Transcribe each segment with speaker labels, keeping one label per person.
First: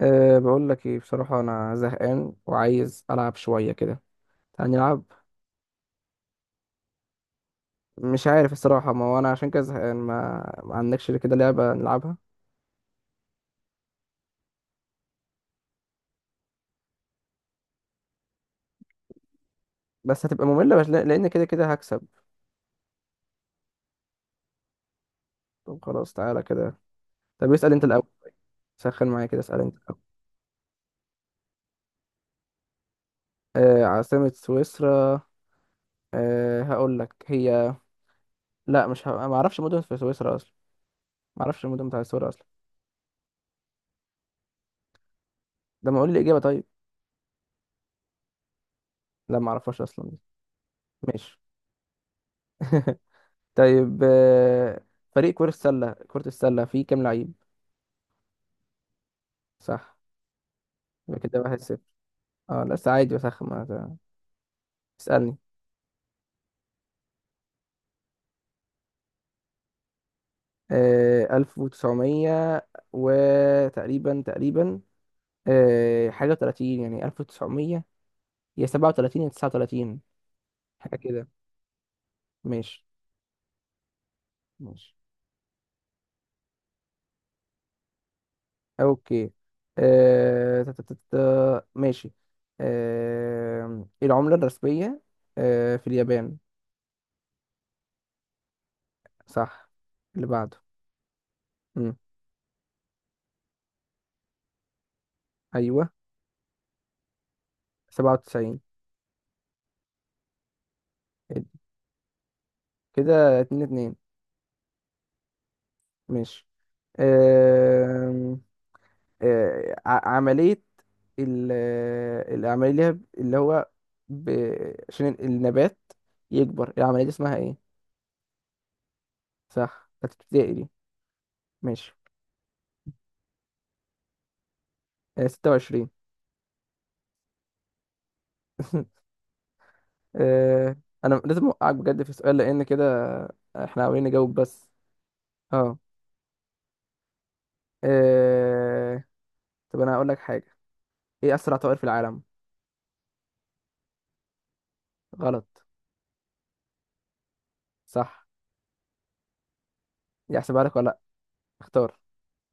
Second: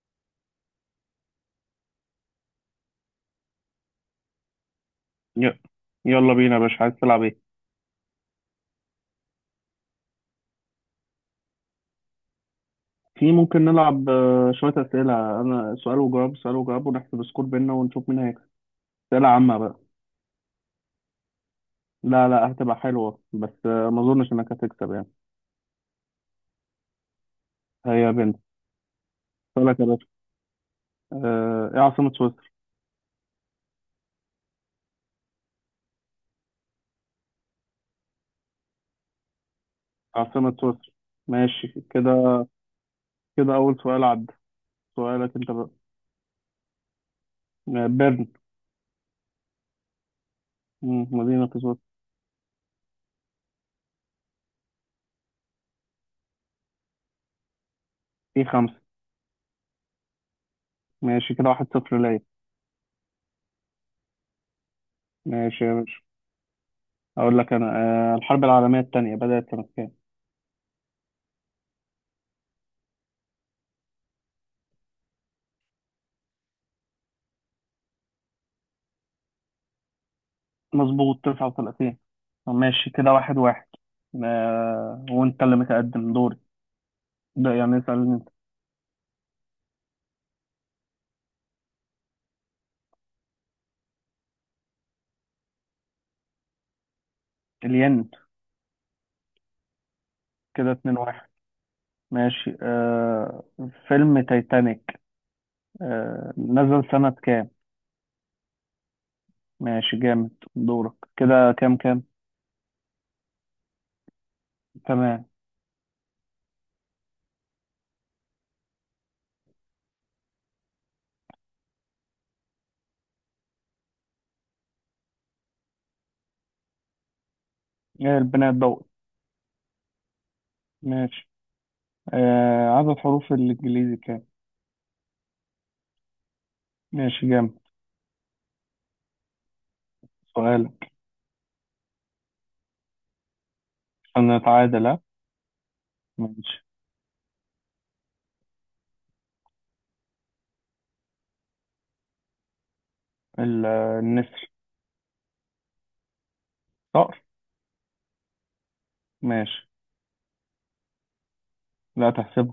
Speaker 1: بقول لك ايه بصراحة، انا زهقان وعايز العب شوية كده. تعال نلعب.
Speaker 2: ي- يلا بينا يا باشا، عايز تلعب ايه؟
Speaker 1: مش عارف الصراحة، ما هو انا عشان كده زهقان، ما عندكش كده لعبة نلعبها؟
Speaker 2: في ممكن نلعب شوية أسئلة. أنا سؤال وجواب سؤال وجواب، ونحسب سكور بينا ونشوف مين هيكسب. أسئلة عامة بقى.
Speaker 1: بس هتبقى مملة، بس لان كده كده هكسب.
Speaker 2: لا لا، هتبقى حلوة بس ما أظنش إنك هتكسب يعني.
Speaker 1: طب خلاص تعالى كده. طب اسأل انت الاول.
Speaker 2: هيا بنت.
Speaker 1: سخن معايا كده، اسأل انت
Speaker 2: سؤالك يا
Speaker 1: الاول.
Speaker 2: باشا. إيه عاصمة سويسرا؟
Speaker 1: عاصمة سويسرا. هقول لك هي. لا، مش ما اعرفش مدن في سويسرا اصلا.
Speaker 2: عاصمة سويسرا،
Speaker 1: ما اعرفش
Speaker 2: ماشي
Speaker 1: المدن بتاع سويسرا
Speaker 2: كده.
Speaker 1: اصلا.
Speaker 2: كده أول سؤال عدى. سؤالك أنت بقى.
Speaker 1: ده ما اقول لي اجابة طيب.
Speaker 2: بيرن.
Speaker 1: لا، ما اعرفهاش اصلا. ماشي.
Speaker 2: مدينة في سويسرا.
Speaker 1: طيب، فريق كرة السلة فيه كام لعيب؟
Speaker 2: في خمسة.
Speaker 1: صح. يبقى
Speaker 2: ماشي
Speaker 1: كده
Speaker 2: كده،
Speaker 1: واحد
Speaker 2: واحد
Speaker 1: صفر
Speaker 2: صفر ليا.
Speaker 1: اه لا، بس عادي بسخن ما. اسألني.
Speaker 2: ماشي يا باشا. أقول لك أنا. الحرب العالمية التانية بدأت سنة كام؟
Speaker 1: ألف وتسعمية، وتقريبا، حاجة وتلاتين، يعني ألف وتسعمية، يا سبعة وتلاتين يا تسعة وتلاتين. حاجة
Speaker 2: مظبوط،
Speaker 1: كده.
Speaker 2: 39.
Speaker 1: ماشي.
Speaker 2: ماشي كده، 1-1.
Speaker 1: ماشي.
Speaker 2: وانت اللي متقدم دوري. ده يعني اسألني انت.
Speaker 1: أوكي. ماشي. العملة الرسمية في اليابان؟
Speaker 2: الين.
Speaker 1: صح. اللي بعده.
Speaker 2: كده 2-1.
Speaker 1: مم.
Speaker 2: ماشي. فيلم تايتانيك.
Speaker 1: أيوه.
Speaker 2: نزل سنة كام؟
Speaker 1: 97.
Speaker 2: ماشي جامد. دورك كده، كام كام؟
Speaker 1: كده 2-2.
Speaker 2: تمام.
Speaker 1: ماشي. آه عملية، العملية اللي هي اللي هو ب... عشان النبات يكبر، العملية دي اسمها ايه؟
Speaker 2: ايه؟ البناء الضوئي.
Speaker 1: صح، بتاعت ابتدائي دي.
Speaker 2: ماشي.
Speaker 1: ماشي.
Speaker 2: عدد حروف الإنجليزي كام؟
Speaker 1: 26.
Speaker 2: ماشي جامد.
Speaker 1: آه،
Speaker 2: سؤالك.
Speaker 1: انا لازم اوقعك بجد في السؤال لان كده، احنا عاوزين نجاوب
Speaker 2: أنا
Speaker 1: بس.
Speaker 2: أتعادل ها؟
Speaker 1: اه.
Speaker 2: ماشي.
Speaker 1: آه، طب انا هقول لك حاجة. ايه اسرع طائر في العالم؟
Speaker 2: ال- النسر.
Speaker 1: غلط.
Speaker 2: صقر.
Speaker 1: صح.
Speaker 2: ماشي.
Speaker 1: دي احسبها لك ولا لا؟ اختار.
Speaker 2: لا، تحسب.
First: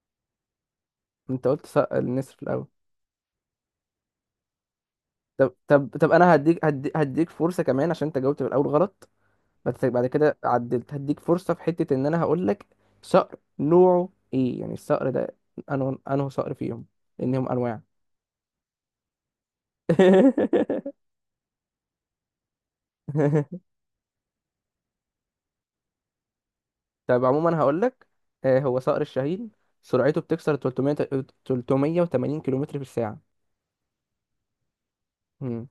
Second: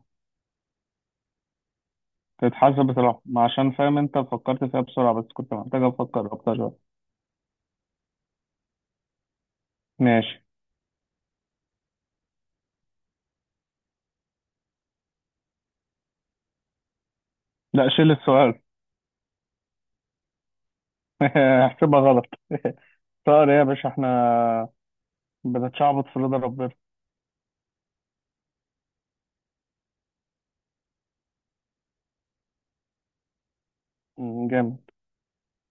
Speaker 1: انت قلت النسر في الاول.
Speaker 2: تتحسب بصراحة، ما عشان فاهم انت فكرت فيها بسرعة، بس كنت
Speaker 1: طب،
Speaker 2: محتاج
Speaker 1: طب، طب،
Speaker 2: افكر
Speaker 1: انا
Speaker 2: اكتر
Speaker 1: هديك
Speaker 2: شوية.
Speaker 1: هدي- هديك فرصة كمان، عشان انت جاوبت في الاول غلط. بس بعد
Speaker 2: ماشي.
Speaker 1: كده عدلت، هديك فرصة في حتة ان انا هقول لك. صقر نوعه ايه، يعني الصقر ده؟ انه صقر فيهم، لانهم انواع.
Speaker 2: لا، شيل السؤال. احسبها غلط. طائر ايه يا باشا، احنا بنتشعبط في رضا ربنا.
Speaker 1: طب عموما هقول لك، هو صقر الشاهين، سرعته بتكسر 300، 380 كيلومتر في الساعة.
Speaker 2: جامد.
Speaker 1: مم.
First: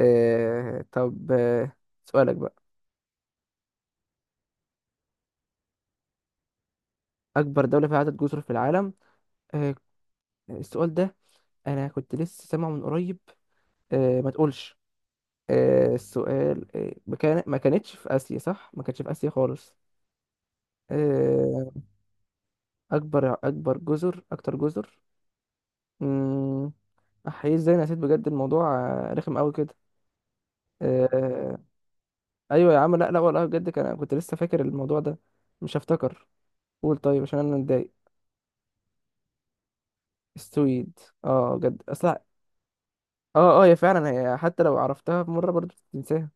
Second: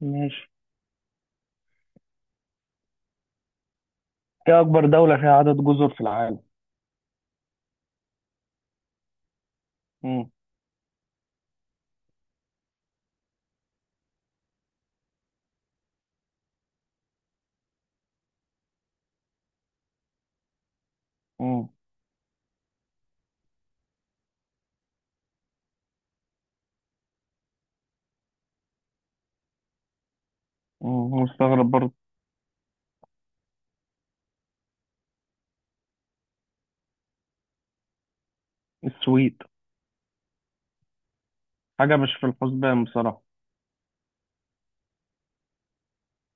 Speaker 2: ماشي.
Speaker 1: طب سؤالك بقى.
Speaker 2: ايه اكبر دولة فيها عدد جزر في العالم؟
Speaker 1: اكبر دولة فيها عدد جزر في العالم؟ آه،
Speaker 2: مم،
Speaker 1: السؤال ده، انا كنت لسه سامعه من قريب. ما تقولش. السؤال، ما كانتش في آسيا صح؟ ما كانتش في آسيا خالص.
Speaker 2: مم،
Speaker 1: آه أكبر جزر، أكتر جزر. مم. أحيي، إزاي أنا نسيت بجد الموضوع؟ رخم أوي كده. آه
Speaker 2: مستغرب برضه.
Speaker 1: أيوة يا عم، لا، لا والله، بجد كنت لسه فاكر الموضوع ده. مش هفتكر. قول طيب، عشان أنا متضايق.
Speaker 2: السويد.
Speaker 1: السويد؟ اه بجد
Speaker 2: حاجة مش
Speaker 1: أصلا؟
Speaker 2: في الحسبان بصراحة.
Speaker 1: اه، اه، هي فعلا، هي حتى لو عرفتها مرة برضه بتنساها.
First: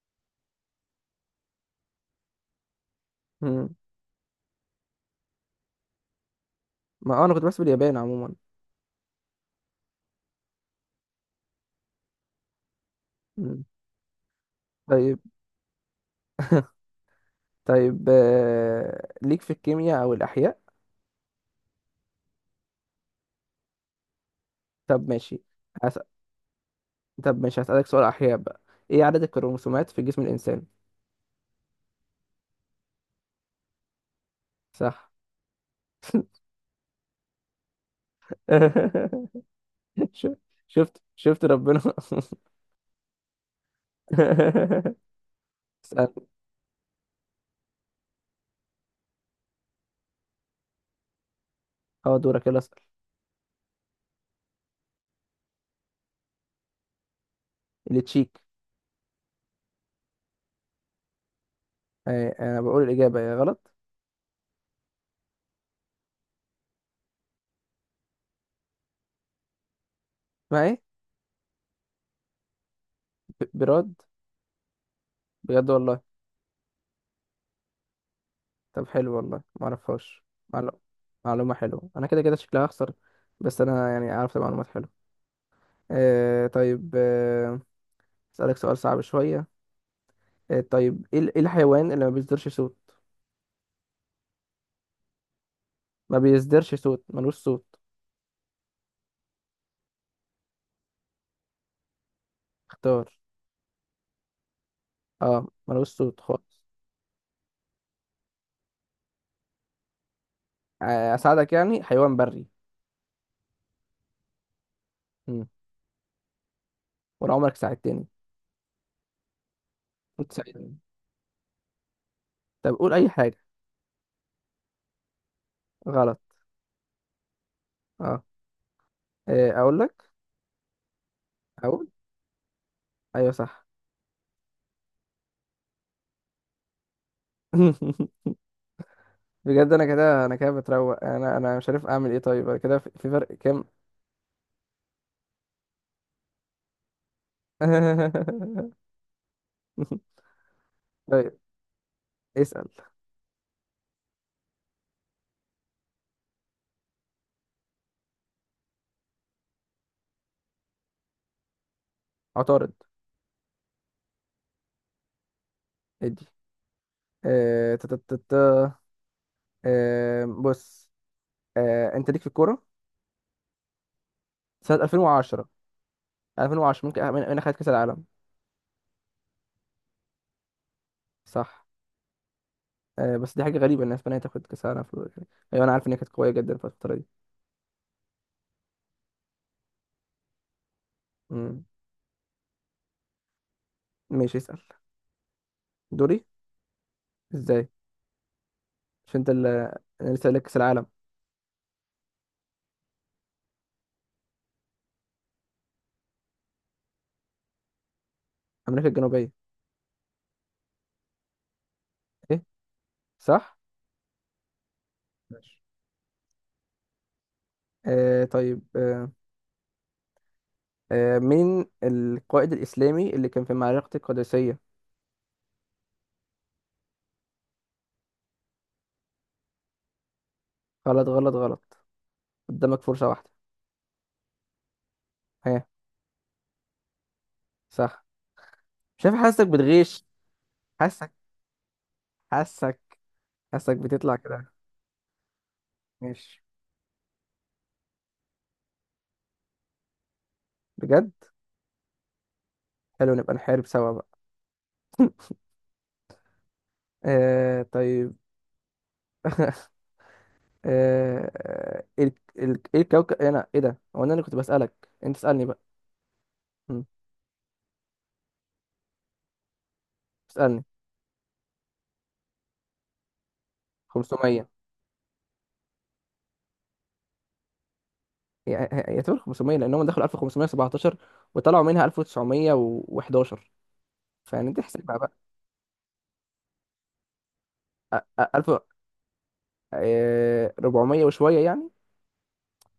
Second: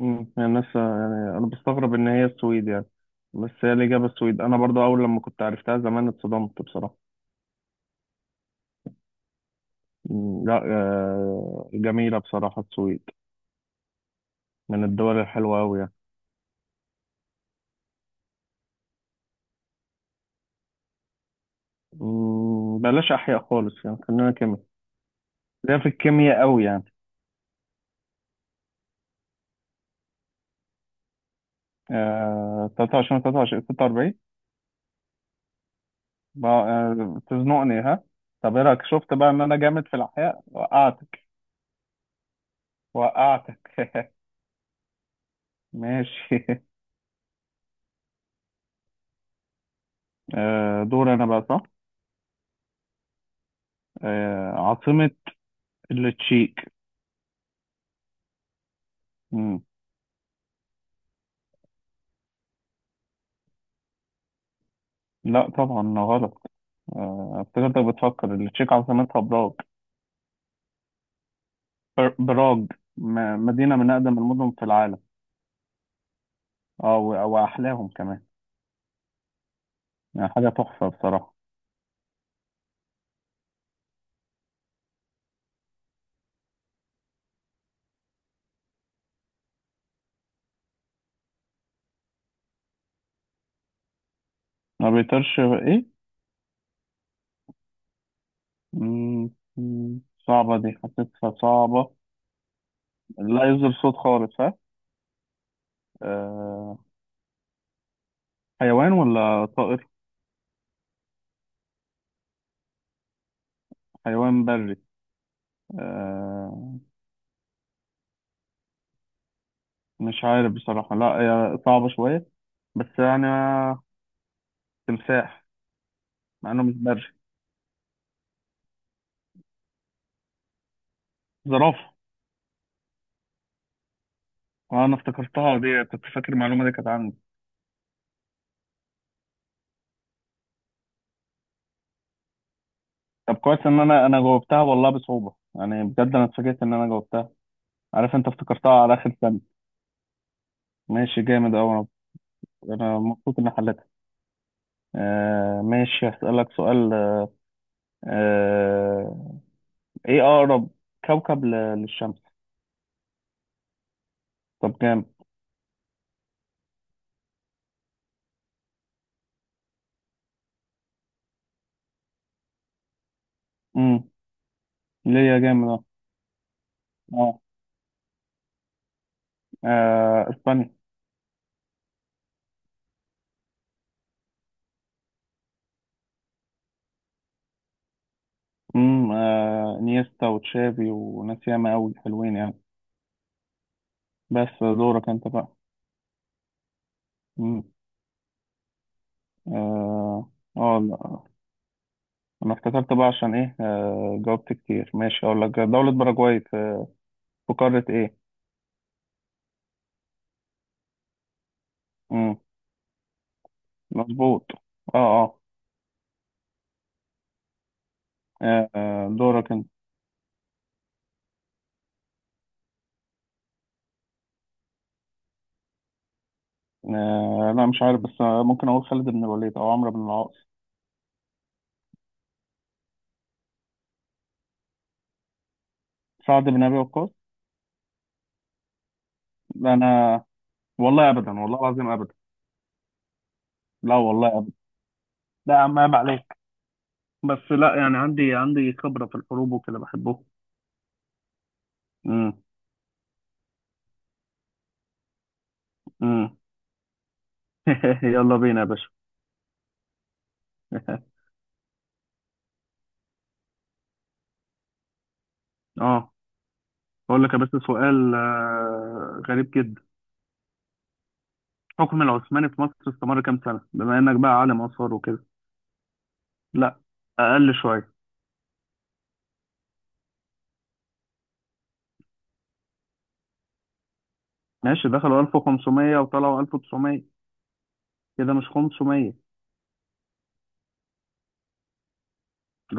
Speaker 2: يعني الناس، يعني انا بستغرب ان هي السويد يعني. بس هي
Speaker 1: مم.
Speaker 2: الإجابة السويد. أنا برضو أول لما كنت عرفتها زمان اتصدمت بصراحة.
Speaker 1: ما أنا كنت بحسب اليابان عموما.
Speaker 2: لا، جميلة بصراحة السويد.
Speaker 1: مم.
Speaker 2: من
Speaker 1: طيب.
Speaker 2: الدول الحلوة أوي يعني.
Speaker 1: طيب، ليك في الكيمياء او الاحياء؟
Speaker 2: بلاش أحياء خالص يعني، خلينا كيمياء.
Speaker 1: طب ماشي.
Speaker 2: ليا في
Speaker 1: هس...
Speaker 2: الكيمياء أوي يعني.
Speaker 1: طب ماشي، هسألك سؤال احياء بقى. ايه عدد الكروموسومات في جسم الانسان؟
Speaker 2: 23 23 46.
Speaker 1: صح.
Speaker 2: تزنقني ها؟ طب إيه رأيك، شفت بقى إن أنا جامد في
Speaker 1: شو-
Speaker 2: الأحياء،
Speaker 1: شفت
Speaker 2: وقعتك.
Speaker 1: شفت ربنا.
Speaker 2: وقعتك.
Speaker 1: اسأل.
Speaker 2: ماشي. دور أنا بقى، صح.
Speaker 1: اه، دورك، يلا اسأل.
Speaker 2: عاصمة التشيك.
Speaker 1: اللي تشيك.
Speaker 2: مم،
Speaker 1: انا بقول الاجابة يا غلط.
Speaker 2: لا طبعا غلط. افتكرتك بتفكر التشيك عاصمتها براغ.
Speaker 1: ما ايه.
Speaker 2: براغ. مدينة من
Speaker 1: براد،
Speaker 2: أقدم المدن في العالم.
Speaker 1: بجد والله؟
Speaker 2: و- وأحلاهم كمان.
Speaker 1: طب حلو والله، ما اعرفهاش.
Speaker 2: يعني حاجة
Speaker 1: معلو-
Speaker 2: تحفة بصراحة.
Speaker 1: معلومة حلوة، انا كده كده شكلها هخسر، بس انا يعني عرفت معلومات حلوة. طيب اسألك سؤال صعب شوية. طيب، إيه الحيوان اللي ما بيصدرش صوت؟
Speaker 2: ما بيطيرش؟ إيه؟
Speaker 1: ما بيصدرش صوت، ملوش صوت.
Speaker 2: مم، مم، صعبة دي، حسيتها صعبة.
Speaker 1: اختار.
Speaker 2: لا يصدر صوت خالص ها؟
Speaker 1: اه ملوش صوت خالص.
Speaker 2: أه. حيوان ولا طائر؟
Speaker 1: اساعدك، يعني حيوان بري.
Speaker 2: حيوان بري.
Speaker 1: مم.
Speaker 2: أه،
Speaker 1: ولا عمرك ساعدتني.
Speaker 2: مش
Speaker 1: كنت
Speaker 2: عارف
Speaker 1: ساعدني.
Speaker 2: بصراحة، لا هي صعبة شوية.
Speaker 1: طب
Speaker 2: بس
Speaker 1: قول اي
Speaker 2: يعني،
Speaker 1: حاجه.
Speaker 2: تمساح.
Speaker 1: غلط.
Speaker 2: مع إنه مش بري.
Speaker 1: اه. اقول لك. اقول.
Speaker 2: زرافة.
Speaker 1: ايوه صح.
Speaker 2: أنا افتكرتها دي، كنت فاكر المعلومة دي كانت عندي.
Speaker 1: بجد انا كده بتروق، انا مش عارف اعمل ايه، طيب انا كده في فرق
Speaker 2: طب كويس
Speaker 1: كام؟
Speaker 2: ان انا جاوبتها والله، بصعوبه يعني، بجد انا اتفاجئت ان انا جاوبتها. عارف انت افتكرتها على اخر ثانيه. ماشي
Speaker 1: طيب
Speaker 2: جامد اوي. انا
Speaker 1: اسال.
Speaker 2: انا مبسوط اني حلتها. ماشي، هسألك سؤال. آه ايه اقرب كوكب للشمس؟
Speaker 1: عطارد.
Speaker 2: طب جامد.
Speaker 1: ادي. آه، تا- تا- تا- تا. بص. انت ليك في الكوره
Speaker 2: امم
Speaker 1: سنة
Speaker 2: ليه يا
Speaker 1: 2010.
Speaker 2: جامد؟ اه
Speaker 1: 2010 ممكن من
Speaker 2: اه.
Speaker 1: خدت كأس العالم؟
Speaker 2: اسبانيا.
Speaker 1: صح. بس دي حاجة غريبة إن أسبانيا تاخد كأس العالم في الوقت ده. أيوة، أنا عارف إن هي كانت قوية جدا في الفترة دي.
Speaker 2: نيستا وتشافي وناس
Speaker 1: مم.
Speaker 2: ياما اوي حلوين يعني.
Speaker 1: ماشي،
Speaker 2: بس
Speaker 1: اسأل.
Speaker 2: دورك انت بقى.
Speaker 1: دوري؟
Speaker 2: امم
Speaker 1: إزاي؟ مش أنت اللي أنا لسه
Speaker 2: اه،
Speaker 1: قايل لك كأس العالم؟
Speaker 2: لا انا افتكرت بقى عشان ايه، جاوبت كتير. ماشي، اقول لك: دولة باراجواي في قارة ايه؟
Speaker 1: أمريكا الجنوبية.
Speaker 2: امم
Speaker 1: إيه، صح؟
Speaker 2: مظبوط، اه اه.
Speaker 1: ماشي. طيب
Speaker 2: دورك انت.
Speaker 1: مين القائد الإسلامي اللي كان في معركة القادسية؟
Speaker 2: لا مش عارف، بس ممكن اقول خالد بن الوليد او عمرو بن العاص.
Speaker 1: غلط، غلط، غلط. قدامك فرصة واحدة. ها؟
Speaker 2: سعد بن ابي وقاص.
Speaker 1: صح. شايف، حاسك
Speaker 2: لا،
Speaker 1: بتغش.
Speaker 2: انا والله
Speaker 1: حاسك،
Speaker 2: ابدا، والله العظيم ابدا.
Speaker 1: حاسك، حاسك
Speaker 2: لا
Speaker 1: بتطلع
Speaker 2: والله
Speaker 1: كده.
Speaker 2: ابدا. لا يا عم، عيب عليك.
Speaker 1: ماشي.
Speaker 2: بس لا يعني، عندي خبرة في الحروب وكده بحبه.
Speaker 1: بجد.
Speaker 2: امم.
Speaker 1: حلو، نبقى نحارب سوا بقى.
Speaker 2: امم.
Speaker 1: طيب.
Speaker 2: يلا بينا يا باشا.
Speaker 1: آه ال- ايه الكوكب، إيه انا ايه ده، هو انا اللي كنت بسألك؟ انت اسألني بقى.
Speaker 2: اه،
Speaker 1: مم.
Speaker 2: اقول لك يا باشا سؤال غريب جدا.
Speaker 1: اسألني.
Speaker 2: الحكم العثماني في مصر استمر كام سنة، بما إنك بقى
Speaker 1: 500.
Speaker 2: عالم آثار وكده؟ لا. أقل شوية.
Speaker 1: يعتبر 500، لانهم دخلوا 1517 وطلعوا منها 1911، فيعني انت
Speaker 2: ماشي،
Speaker 1: احسبها بقى.
Speaker 2: دخلوا 1500 وطلعوا 1900. كده مش
Speaker 1: 1000.
Speaker 2: 500؟
Speaker 1: 400 وشوية يعني.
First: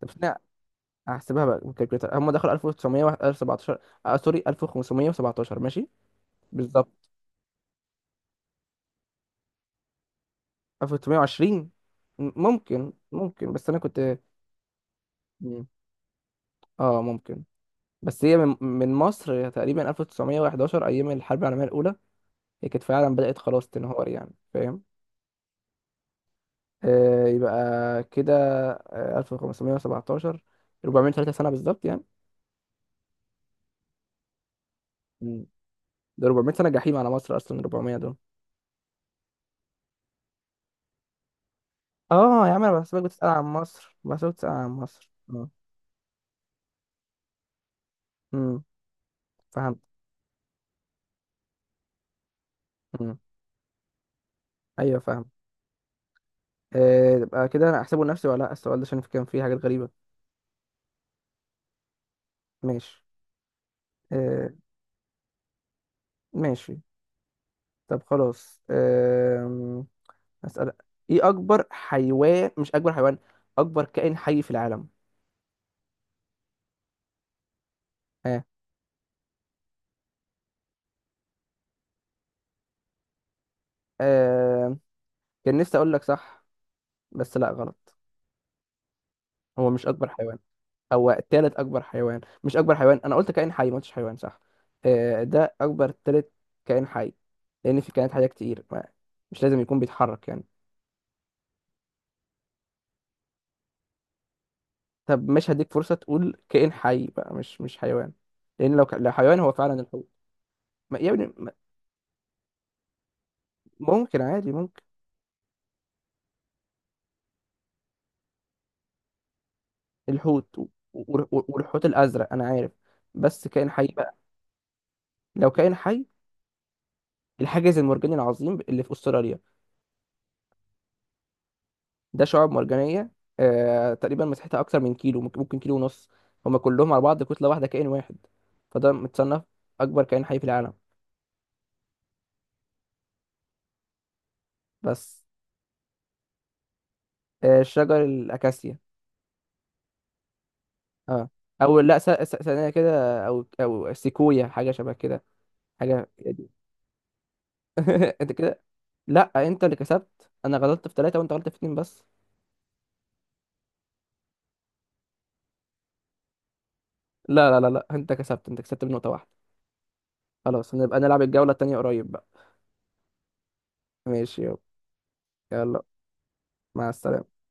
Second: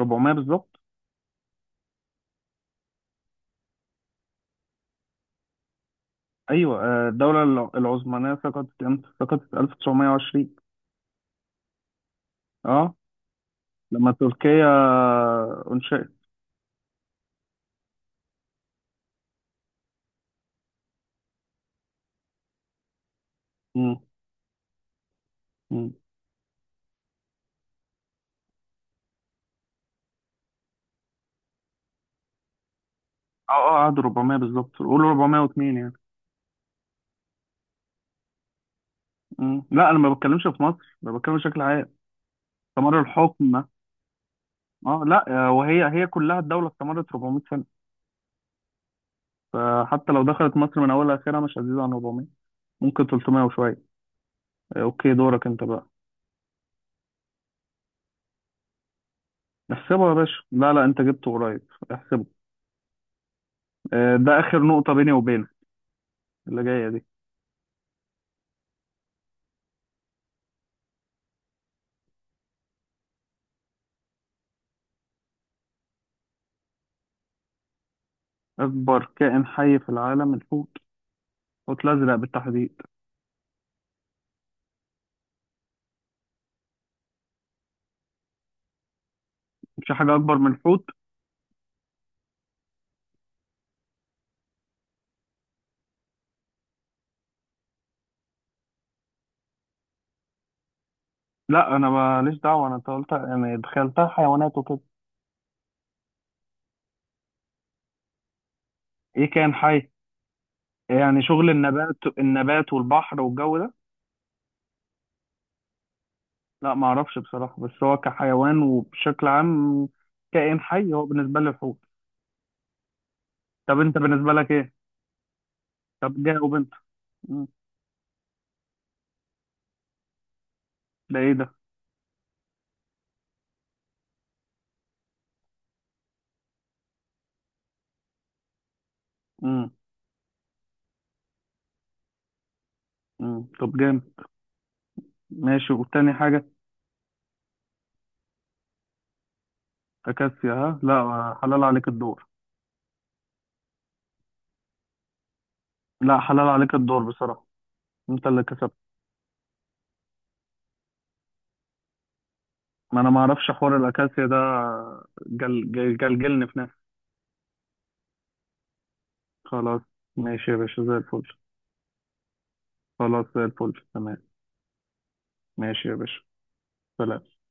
Speaker 1: طب استنى،
Speaker 2: بالظبط.
Speaker 1: هحسبها بقى بالكالكوليتر. هم دخلوا 1917، سوري، 1517، ماشي،
Speaker 2: أيوة،
Speaker 1: بالظبط.
Speaker 2: الدولة العثمانية سقطت إمتى؟ سقطت 1920.
Speaker 1: 1920؟ ممكن
Speaker 2: أه،
Speaker 1: ممكن بس انا
Speaker 2: لما
Speaker 1: كنت.
Speaker 2: تركيا أنشئت.
Speaker 1: اه ممكن. بس هي، من مصر تقريبا 1911 ايام الحرب العالميه الاولى، هي كانت فعلا بدات خلاص
Speaker 2: مم،
Speaker 1: تنهار، يعني فاهم.
Speaker 2: مم.
Speaker 1: يبقى كده، 1517، 403 سنه بالظبط يعني.
Speaker 2: أه أه، قعدوا 400 بالظبط، قولوا
Speaker 1: مم.
Speaker 2: 402 يعني.
Speaker 1: ده 400 سنه جحيم على مصر، اصلا 400 دول.
Speaker 2: مم. لا، أنا ما بتكلمش في مصر، أنا بتكلم بشكل عام.
Speaker 1: اه يا عم، انا
Speaker 2: استمر
Speaker 1: بحسبك بتسال عن
Speaker 2: الحكم.
Speaker 1: مصر، بحسبك بتسال عن
Speaker 2: أه،
Speaker 1: مصر،
Speaker 2: لا،
Speaker 1: اه.
Speaker 2: وهي هي كلها الدولة استمرت 400.
Speaker 1: امم فهمت.
Speaker 2: فحتى لو دخلت مصر من اولها لاخرها، مش هتزيد عن 400. ممكن
Speaker 1: امم
Speaker 2: 300 وشويه.
Speaker 1: ايوه
Speaker 2: اوكي،
Speaker 1: فاهم.
Speaker 2: دورك انت بقى.
Speaker 1: يبقى كده انا احسبه لنفسي ولا لا؟ السؤال ده عشان كان فيه حاجات غريبه.
Speaker 2: احسبه يا باشا، لا لا، انت جبته قريب، احسبه.
Speaker 1: ماشي.
Speaker 2: ده
Speaker 1: آه
Speaker 2: اخر نقطه بيني وبينك. اللي
Speaker 1: ماشي.
Speaker 2: جايه دي.
Speaker 1: طب خلاص، أسأل. إيه أكبر حيوان، مش أكبر حيوان، أكبر كائن حي في العالم؟ ها؟
Speaker 2: اكبر كائن حي في العالم الحوت. الحوت الازرق بالتحديد.
Speaker 1: آه. كان نفسي أقول لك صح، بس لا، غلط. هو
Speaker 2: مش
Speaker 1: مش أكبر
Speaker 2: حاجه
Speaker 1: حيوان.
Speaker 2: اكبر من الحوت.
Speaker 1: هو تالت أكبر حيوان، مش أكبر حيوان، أنا قلت كائن حي، ما قلتش حيوان، صح. ده أكبر تالت كائن حي، لأن في كائنات حية كتير، ما مش لازم يكون بيتحرك يعني.
Speaker 2: لا، انا ماليش دعوه، انا قلت يعني دخلتها حيوانات وكده.
Speaker 1: طب مش هديك فرصة تقول كائن حي بقى، مش حيوان، لأن لو
Speaker 2: ايه
Speaker 1: حيوان هو
Speaker 2: كائن
Speaker 1: فعلا
Speaker 2: حي؟
Speaker 1: الحوت. ما... يا
Speaker 2: يعني
Speaker 1: ابني
Speaker 2: شغل النبات النبات والبحر والجو ده.
Speaker 1: ممكن عادي، ممكن.
Speaker 2: لا، ما اعرفش بصراحه، بس هو كحيوان وبشكل عام.
Speaker 1: الحوت
Speaker 2: كائن حي هو بالنسبه لي الحوت.
Speaker 1: والحوت الازرق انا عارف، بس كائن
Speaker 2: طب
Speaker 1: حي
Speaker 2: انت
Speaker 1: بقى.
Speaker 2: بالنسبه لك ايه؟
Speaker 1: لو كائن حي،
Speaker 2: طب جاوب انت. مم.
Speaker 1: الحاجز المرجاني العظيم اللي في استراليا.
Speaker 2: ده ايه ده؟
Speaker 1: ده شعاب مرجانيه، تقريبا مساحتها اكتر من كيلو، ممكن كيلو ونص. هما كلهم على بعض كتله واحده، كائن واحد، فده متصنف
Speaker 2: مم.
Speaker 1: اكبر كائن حي في العالم.
Speaker 2: مم. طب جامد.
Speaker 1: بس.
Speaker 2: ماشي، والتاني حاجه؟
Speaker 1: شجر الاكاسيا.
Speaker 2: اكاسيا ها؟
Speaker 1: اه.
Speaker 2: لا، حلال
Speaker 1: او
Speaker 2: عليك
Speaker 1: لا،
Speaker 2: الدور.
Speaker 1: ثانيه كده، او سيكويا، حاجه شبه كده، حاجه.
Speaker 2: لا، حلال عليك الدور بصراحه. انت
Speaker 1: انت
Speaker 2: اللي
Speaker 1: كده،
Speaker 2: كسبت.
Speaker 1: لا انت اللي كسبت، انا غلطت في ثلاثه وانت غلطت في اتنين بس.
Speaker 2: ما انا ما اعرفش حوار الاكاسيا ده. جل جل جلجلني في نفسي.
Speaker 1: لا، لا، لا، لا، انت كسبت، انت كسبت بنقطة واحدة.
Speaker 2: خلاص. ماشي يا
Speaker 1: خلاص،
Speaker 2: باشا، زي
Speaker 1: نبقى نلعب
Speaker 2: الفل.
Speaker 1: الجولة التانية قريب بقى.
Speaker 2: خلاص، زي الفل، تمام.
Speaker 1: ماشي، يلا. يلا.
Speaker 2: ماشي يا باشا.
Speaker 1: مع
Speaker 2: سلام.
Speaker 1: السلامة.